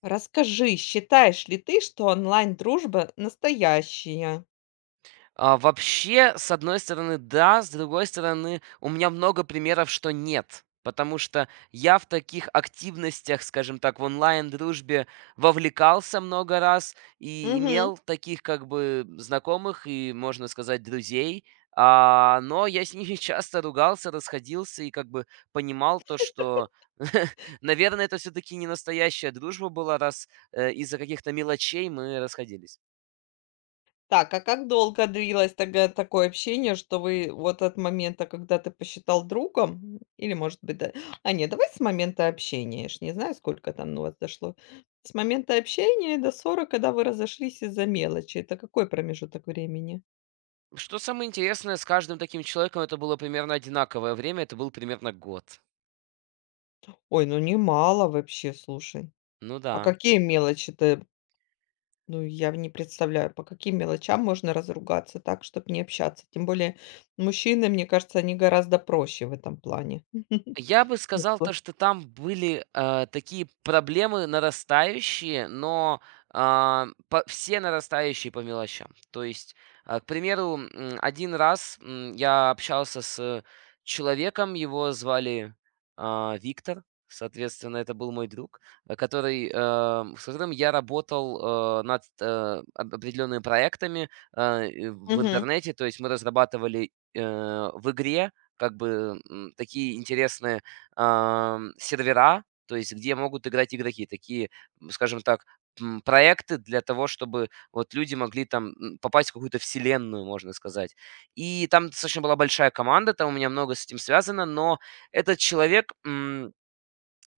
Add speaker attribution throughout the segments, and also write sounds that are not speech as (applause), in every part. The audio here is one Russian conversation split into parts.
Speaker 1: Расскажи, считаешь ли ты, что онлайн-дружба настоящая?
Speaker 2: Вообще, с одной стороны, да, с другой стороны, у меня много примеров, что нет. Потому что я в таких активностях, скажем так, в онлайн-дружбе вовлекался много раз и
Speaker 1: Мгм.
Speaker 2: имел таких как бы знакомых и, можно сказать, друзей. Но я с ними (laughs) часто ругался, расходился и как бы понимал то, что, (laughs) наверное, это все-таки не настоящая дружба была, раз из-за каких-то мелочей мы расходились.
Speaker 1: Так, а как долго длилось тогда такое общение, что вы вот от момента, когда ты посчитал другом, или, может быть, да... А нет, давай с момента общения, я ж не знаю, сколько там у вас дошло. С момента общения до ссоры, когда вы разошлись из-за мелочи. Это какой промежуток времени?
Speaker 2: Что самое интересное, с каждым таким человеком это было примерно одинаковое время, это был примерно год.
Speaker 1: Ой, ну немало вообще, слушай.
Speaker 2: Ну
Speaker 1: А
Speaker 2: да.
Speaker 1: какие мелочи-то? Ну, я не представляю, по каким мелочам можно разругаться так, чтобы не общаться. Тем более мужчины, мне кажется, они гораздо проще в этом плане. (laughs)
Speaker 2: Я бы
Speaker 1: Вот
Speaker 2: сказал то,
Speaker 1: вот.
Speaker 2: что там были, такие проблемы нарастающие, но, по все нарастающие по мелочам. То есть, к примеру, 1 раз, я общался с человеком, его звали, Виктор, соответственно, это был мой друг, который, с которым я работал, об определенными проектами, и в
Speaker 1: Мгм,
Speaker 2: интернете. То есть мы разрабатывали, в игре как бы такие интересные сервера, то есть где могут играть игроки, такие, скажем так, проекты для того, чтобы вот люди могли там попасть в какую-то вселенную, можно сказать. И там достаточно была большая команда, там у меня много с этим связано, но этот человек,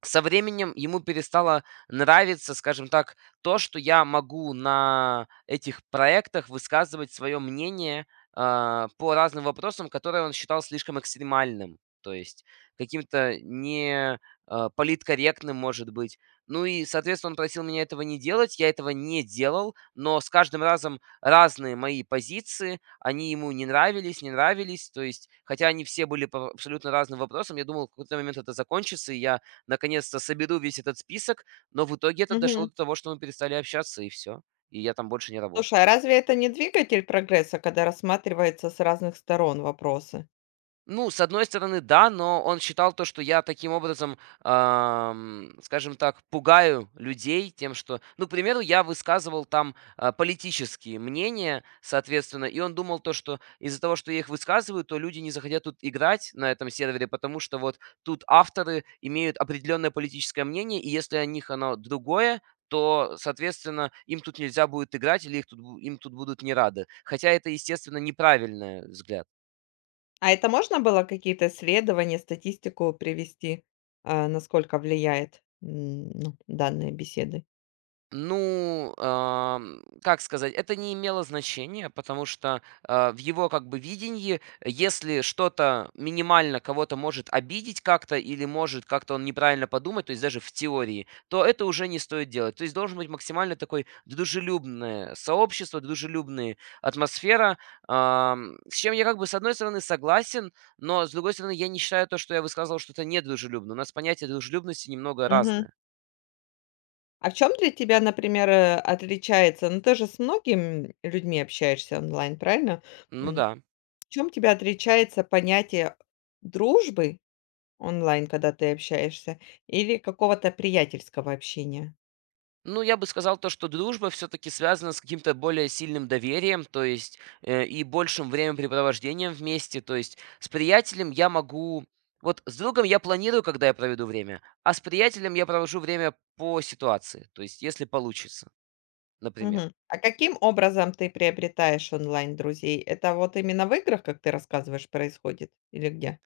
Speaker 2: со временем ему перестало нравиться, скажем так, то, что я могу на этих проектах высказывать свое мнение по разным вопросам, которые он считал слишком экстремальным, то есть каким-то не политкорректным, может быть. Ну и, соответственно, он просил меня этого не делать, я этого не делал, но с каждым разом разные мои позиции, они ему не нравились, не нравились, то есть, хотя они все были по абсолютно разным вопросам, я думал, в какой-то момент это закончится, и я наконец-то соберу весь этот список, но в итоге это дошло
Speaker 1: мгм.
Speaker 2: до того, что мы перестали общаться, и все, и я там больше не работал.
Speaker 1: Слушай, а разве это не двигатель прогресса, когда рассматривается с разных сторон вопросы?
Speaker 2: Ну, с одной стороны, да, но он считал то, что я таким образом, скажем так, пугаю людей тем, что, ну, к примеру, я высказывал там политические мнения, соответственно, и он думал то, что из-за того, что я их высказываю, то люди не захотят тут играть на этом сервере, потому что вот тут авторы имеют определенное политическое мнение, и если о них оно другое, то, соответственно, им тут нельзя будет играть или их тут, им тут будут не рады. Хотя это, естественно, неправильный взгляд.
Speaker 1: А это можно было какие-то исследования, статистику привести, а, насколько влияет, ну, данные беседы?
Speaker 2: Ну, как сказать, это не имело значения, потому что в его как бы видении, если что-то минимально кого-то может обидеть как-то или может как-то он неправильно подумать, то есть даже в теории, то это уже не стоит делать. То есть должен быть максимально такой дружелюбное сообщество, дружелюбная атмосфера, с чем я как бы с одной стороны согласен, но с другой стороны я не считаю то, что я высказывал что-то недружелюбное. У нас понятие дружелюбности немного
Speaker 1: Мгм.
Speaker 2: разное.
Speaker 1: А в чем для тебя, например, отличается? Ну, ты же с многими людьми общаешься онлайн, правильно?
Speaker 2: Ну
Speaker 1: М,
Speaker 2: да.
Speaker 1: Чем тебя отличается понятие дружбы онлайн, когда ты общаешься, или какого-то приятельского общения?
Speaker 2: Ну, я бы сказал то, что дружба все-таки связана с каким-то более сильным доверием, то есть и большим времяпрепровождением вместе. То есть с приятелем я могу. Вот с другом я планирую, когда я проведу время, а с приятелем я провожу время по ситуации, то есть если получится, например.
Speaker 1: Мгм. А каким образом ты приобретаешь онлайн друзей? Это вот именно в играх, как ты рассказываешь, происходит или где?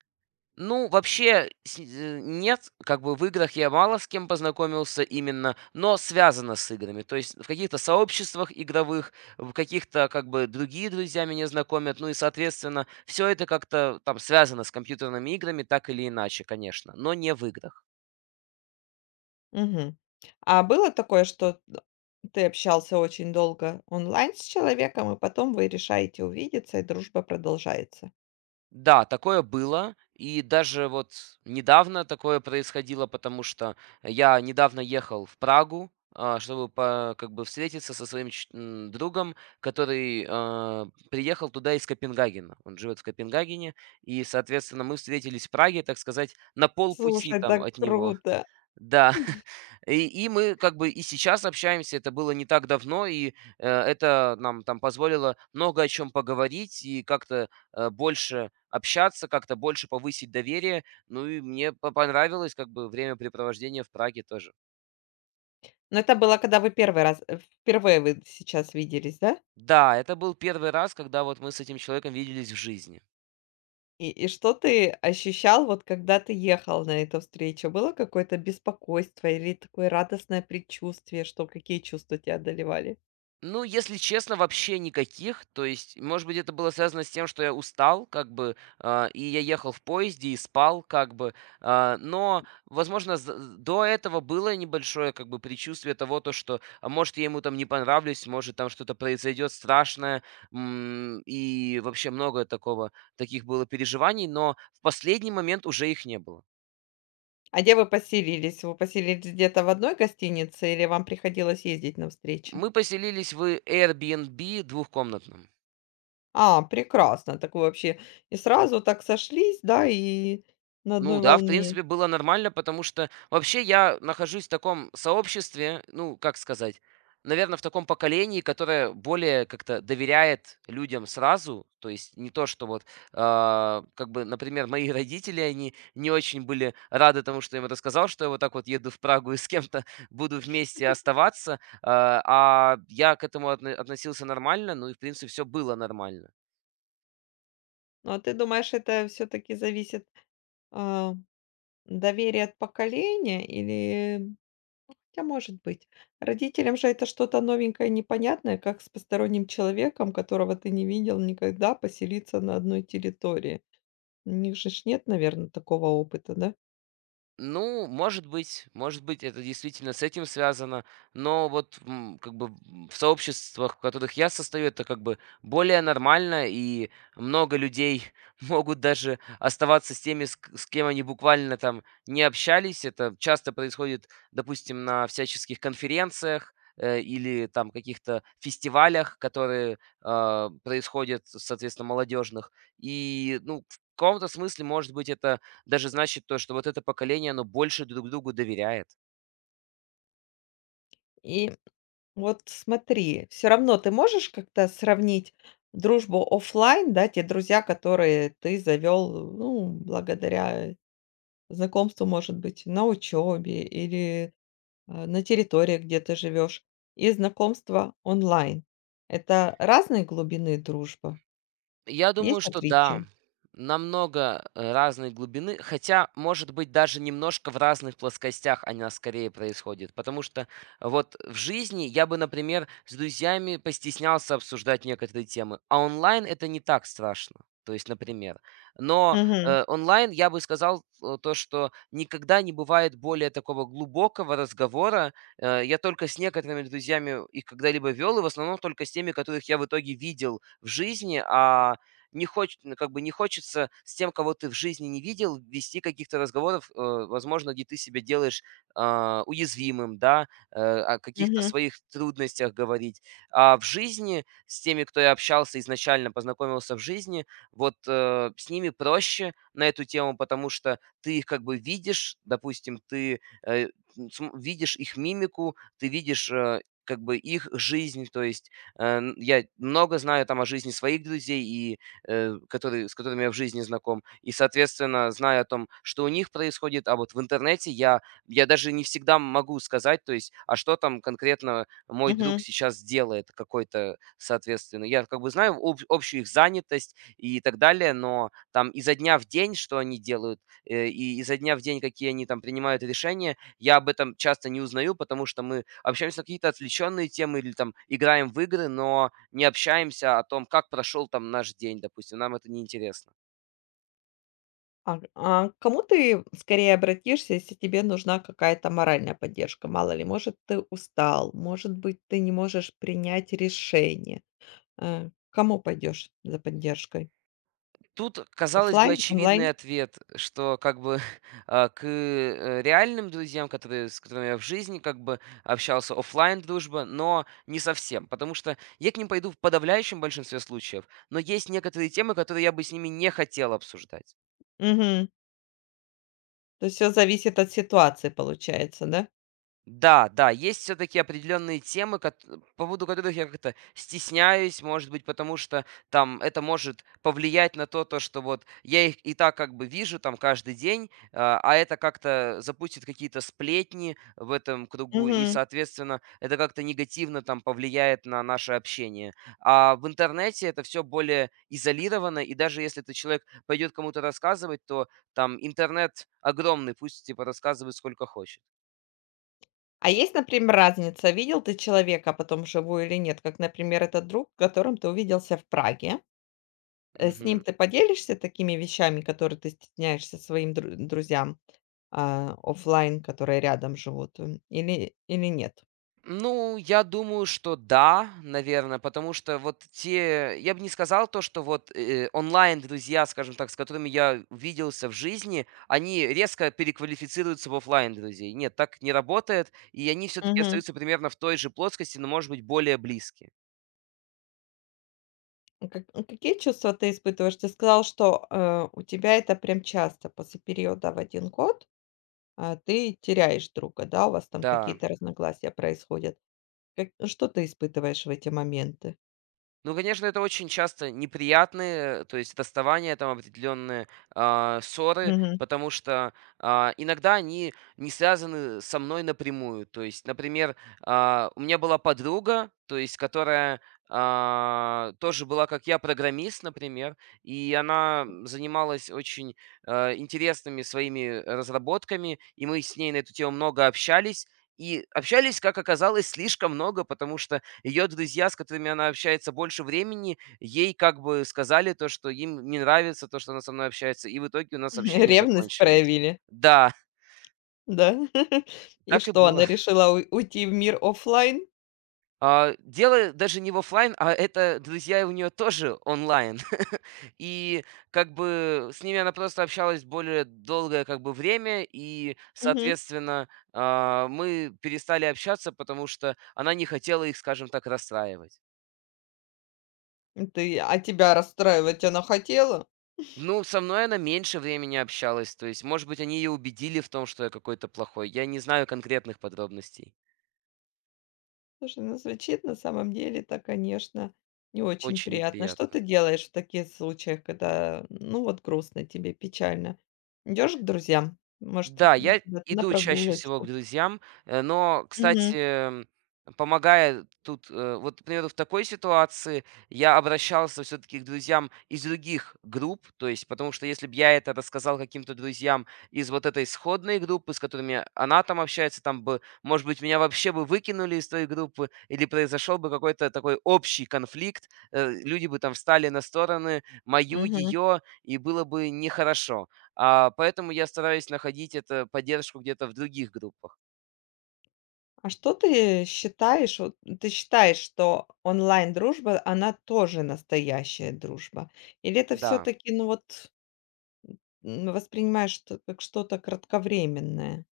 Speaker 2: Ну, вообще, нет, как бы в играх я мало с кем познакомился именно, но связано с играми. То есть в каких-то сообществах игровых, в каких-то как бы другие друзья меня знакомят, ну и, соответственно, все это как-то там связано с компьютерными играми, так или иначе, конечно, но не в играх.
Speaker 1: Мгм. А было такое, что ты общался очень долго онлайн с человеком, и потом вы решаете увидеться, и дружба продолжается?
Speaker 2: Да, такое было. И даже вот недавно такое происходило, потому что я недавно ехал в Прагу, чтобы как бы встретиться со своим другом, который приехал туда из Копенгагена. Он живет в Копенгагене, и, соответственно, мы встретились в Праге, так сказать, на полпути
Speaker 1: Слушай,
Speaker 2: там
Speaker 1: так
Speaker 2: от него.
Speaker 1: круто!
Speaker 2: Да, и мы как бы и сейчас общаемся, это было не так давно, и это нам там позволило много о чем поговорить и как-то больше общаться, как-то больше повысить доверие. Ну и мне понравилось как бы времяпрепровождение в Праге тоже.
Speaker 1: Но это было, когда вы первый раз впервые вы сейчас виделись, да?
Speaker 2: Да, это был первый раз, когда вот мы с этим человеком виделись в жизни.
Speaker 1: И что ты ощущал, вот когда ты ехал на эту встречу? Было какое-то беспокойство или такое радостное предчувствие, что какие чувства тебя одолевали?
Speaker 2: Ну, если честно, вообще никаких. То есть, может быть, это было связано с тем, что я устал, как бы, и я ехал в поезде и спал, как бы. Но, возможно, до этого было небольшое, как бы, предчувствие того, то, что, а может, я ему там не понравлюсь, может, там что-то произойдет страшное, и вообще много такого, таких было переживаний, но в последний момент уже их не было.
Speaker 1: А где вы поселились? Вы поселились где-то в одной гостинице или вам приходилось ездить на встречи?
Speaker 2: Мы поселились в Airbnb двухкомнатном.
Speaker 1: А, прекрасно. Так вы вообще и сразу так сошлись, да, и на
Speaker 2: Ну
Speaker 1: одной
Speaker 2: да, в
Speaker 1: волне.
Speaker 2: принципе, было нормально, потому что вообще я нахожусь в таком сообществе, ну, как сказать, наверное, в таком поколении, которое более как-то доверяет людям сразу. То есть не то, что вот, как бы, например, мои (laughs) родители, они не очень были рады тому, что я им рассказал, что я вот так вот еду в Прагу и с кем-то (laughs) буду вместе оставаться. А я к этому относился нормально, ну и, в принципе, все было нормально.
Speaker 1: Ну, а ты думаешь, это все-таки зависит, а, доверие от поколения или Хотя, может быть. Родителям же это что-то новенькое, непонятное, как с посторонним человеком, которого ты не видел никогда, поселиться на одной территории. У них же ж нет, наверное, такого опыта, да?
Speaker 2: Ну, может быть, это действительно с этим связано, но вот как бы в сообществах, в которых я состою, это как бы более нормально, и много людей (laughs) могут даже оставаться с теми, с кем они буквально там не общались. Это часто происходит, допустим, на всяческих конференциях или там каких-то фестивалях, которые происходят, соответственно, молодежных. И, ну, в каком-то смысле, может быть, это даже значит то, что вот это поколение, оно больше друг другу доверяет.
Speaker 1: И вот смотри, все равно ты можешь как-то сравнить дружбу оффлайн, да, те друзья, которые ты завел ну, благодаря знакомству, может быть, на учебе или на территории, где ты живешь, и знакомства онлайн. Это разной глубины дружба?
Speaker 2: Я думаю,
Speaker 1: Есть
Speaker 2: что да,
Speaker 1: отличия?
Speaker 2: намного, разной глубины, хотя, может быть, даже немножко в разных плоскостях она скорее происходит. Потому что вот в жизни я бы, например, с друзьями постеснялся обсуждать некоторые темы, а онлайн это не так страшно. То есть, например. Но,
Speaker 1: Мгм.
Speaker 2: онлайн я бы сказал, то, что никогда не бывает более такого глубокого разговора. Я только с некоторыми друзьями их когда-либо вел и в основном только с теми, которых я в итоге видел в жизни, а не хоч ну, как бы не хочется с тем, кого ты в жизни не видел, вести каких-то разговоров, возможно, где ты себя делаешь уязвимым, да, о каких-то
Speaker 1: Мгм.
Speaker 2: своих трудностях говорить. А в жизни с теми, кто я общался изначально, познакомился в жизни, вот с ними проще на эту тему, потому что ты их как бы видишь, допустим, ты э, видишь их мимику, ты видишь как бы их жизнь, то есть я много знаю там о жизни своих друзей, и которые, с которыми я в жизни знаком. И, соответственно, зная о том, что у них происходит, а вот в интернете я даже не всегда могу сказать, то есть, а что там конкретно мой друг
Speaker 1: Мгм.
Speaker 2: сейчас делает какой-то, соответственно. Я как бы знаю общую их занятость и так далее, но там изо дня в день, что они делают, и изо дня в день, какие они там принимают решения, я об этом часто не узнаю, потому что мы общаемся на какие-то отвлеченные темы или там играем в игры, но не общаемся о том, как прошел там наш день, допустим. Нам это неинтересно.
Speaker 1: А к кому ты скорее обратишься, если тебе нужна какая-то моральная поддержка? Мало ли, может, ты устал, может быть, ты не можешь принять решение. К кому пойдешь за поддержкой?
Speaker 2: Тут, казалось бы,
Speaker 1: Оффлайн, онлайн?
Speaker 2: очевидный ответ, что как бы (laughs) к реальным друзьям, которые, с которыми я в жизни как бы общался, оффлайн дружба, но не совсем, потому что я к ним пойду в подавляющем большинстве случаев, но есть некоторые темы, которые я бы с ними не хотел обсуждать.
Speaker 1: Мгм. То есть все зависит от ситуации, получается, да?
Speaker 2: Да, да, есть все-таки определенные темы, по поводу которых я как-то стесняюсь, может быть, потому что там это может повлиять на то, то, что вот я их и так как бы вижу там каждый день, а это как-то запустит какие-то сплетни в этом кругу, и,
Speaker 1: Мгм.
Speaker 2: соответственно, это как-то негативно там повлияет на наше общение. А в интернете это все более изолировано, и даже если этот человек пойдет кому-то рассказывать, то там интернет огромный, пусть типа рассказывает сколько хочет.
Speaker 1: А есть, например, разница, видел ты человека потом вживую или нет? Как, например, этот друг, с которым ты увиделся в Праге. С ним
Speaker 2: Мгм.
Speaker 1: ты поделишься такими вещами, которые ты стесняешься своим друзьям, а, офлайн, которые рядом живут, или или нет?
Speaker 2: Ну, я думаю, что да, наверное, потому что вот те, я бы не сказал то, что вот онлайн-друзья, скажем так, с которыми я увиделся в жизни, они резко переквалифицируются в оффлайн друзей. Нет, так не работает, и они все-таки
Speaker 1: Мгм.
Speaker 2: остаются примерно в той же плоскости, но, может быть, более близкие.
Speaker 1: Как какие чувства ты испытываешь? Ты сказал, что, у тебя это прям часто после периода в один год, а, ты теряешь друга, да, у вас там
Speaker 2: Да.
Speaker 1: какие-то разногласия происходят. Как что ты испытываешь в эти моменты?
Speaker 2: Ну, конечно, это очень часто неприятные, то есть расставания, там определенные ссоры,
Speaker 1: Мгм.
Speaker 2: потому что иногда они не связаны со мной напрямую. То есть, например, у меня была подруга, то есть, которая тоже была, как я, программист, например, и она занималась очень интересными своими разработками, и мы с ней на эту тему много общались. И общались, как оказалось, слишком много, потому что ее друзья, с которыми она общается больше времени, ей как бы сказали то, что им не нравится то, что она со мной общается, и в итоге у нас
Speaker 1: (laughs)
Speaker 2: общение
Speaker 1: Ревность
Speaker 2: закончилось.
Speaker 1: проявили,
Speaker 2: Да,
Speaker 1: да? (laughs)
Speaker 2: (laughs)
Speaker 1: И
Speaker 2: так и
Speaker 1: что,
Speaker 2: было.
Speaker 1: она решила уй уйти в мир офлайн?
Speaker 2: Дело даже не в оффлайн, а это друзья у нее тоже онлайн. (laughs) И как бы с ними она просто общалась более долгое как бы время, и,
Speaker 1: Мгм.
Speaker 2: соответственно, мы перестали общаться, потому что она не хотела их, скажем так, расстраивать.
Speaker 1: И Ты а тебя расстраивать она хотела?
Speaker 2: Ну, со мной она меньше времени общалась. То есть, может быть, они ее убедили в том, что я какой-то плохой. Я не знаю конкретных подробностей.
Speaker 1: Слушай, ну, звучит на самом деле-то, конечно, не очень
Speaker 2: Очень
Speaker 1: приятно. Что
Speaker 2: неприятно.
Speaker 1: ты делаешь в таких случаях, когда, ну, вот грустно тебе, печально? Идешь к друзьям? Может,
Speaker 2: Да, я
Speaker 1: куда-то на
Speaker 2: иду чаще всего к
Speaker 1: прогулочку?
Speaker 2: друзьям, но, кстати, помогает тут, вот, к примеру, в такой ситуации я обращался все-таки к друзьям из других групп, то есть, потому что если бы я это рассказал каким-то друзьям из вот этой сходной группы, с которыми она там общается, там бы, может быть, меня вообще бы выкинули из той группы, или произошел бы какой-то такой общий конфликт, люди бы там встали на стороны мою,
Speaker 1: Мгм.
Speaker 2: ее, и было бы нехорошо. Поэтому я стараюсь находить эту поддержку где-то в других группах.
Speaker 1: А что ты считаешь, вот ты считаешь, что онлайн-дружба, она тоже настоящая дружба? Или это все
Speaker 2: Да.
Speaker 1: таки ну вот, воспринимаешь что как что-то кратковременное?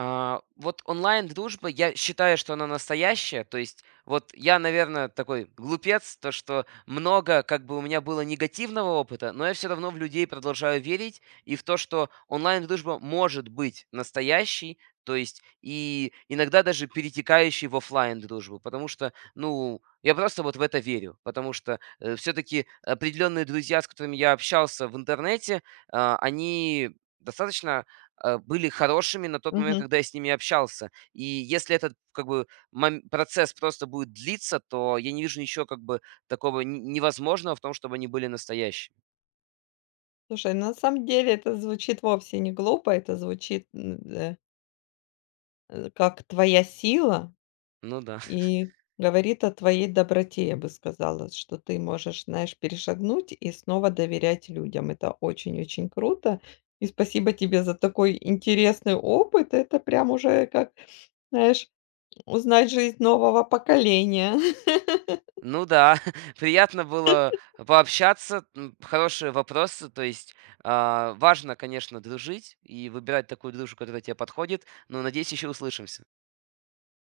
Speaker 2: Вот онлайн-дружба, я считаю, что она настоящая. То есть, вот я, наверное, такой глупец, то что много как бы у меня было негативного опыта, но я все равно в людей продолжаю верить и в то, что онлайн-дружба может быть настоящей, то есть и иногда даже перетекающей в оффлайн дружбу, потому что, ну, я просто вот в это верю, потому что все-таки определенные друзья, с которыми я общался в интернете, они достаточно были хорошими на тот момент,
Speaker 1: Мгм.
Speaker 2: когда я с ними общался. И если этот как бы процесс просто будет длиться, то я не вижу ничего как бы такого невозможного в том, чтобы они были настоящими.
Speaker 1: Слушай, ну на самом деле это звучит вовсе не глупо, это звучит, как твоя сила.
Speaker 2: Ну да. (laughs)
Speaker 1: И говорит о твоей доброте, я бы сказала, что ты можешь, знаешь, перешагнуть и снова доверять людям. Это очень-очень круто. И спасибо тебе за такой интересный опыт. Это прям уже как, знаешь, узнать жизнь нового поколения. (laughs)
Speaker 2: Ну да, (laughs) приятно было пообщаться, хорошие вопросы, то есть важно, конечно, дружить и выбирать такую дружбу, которая тебе подходит, но надеюсь, еще услышимся.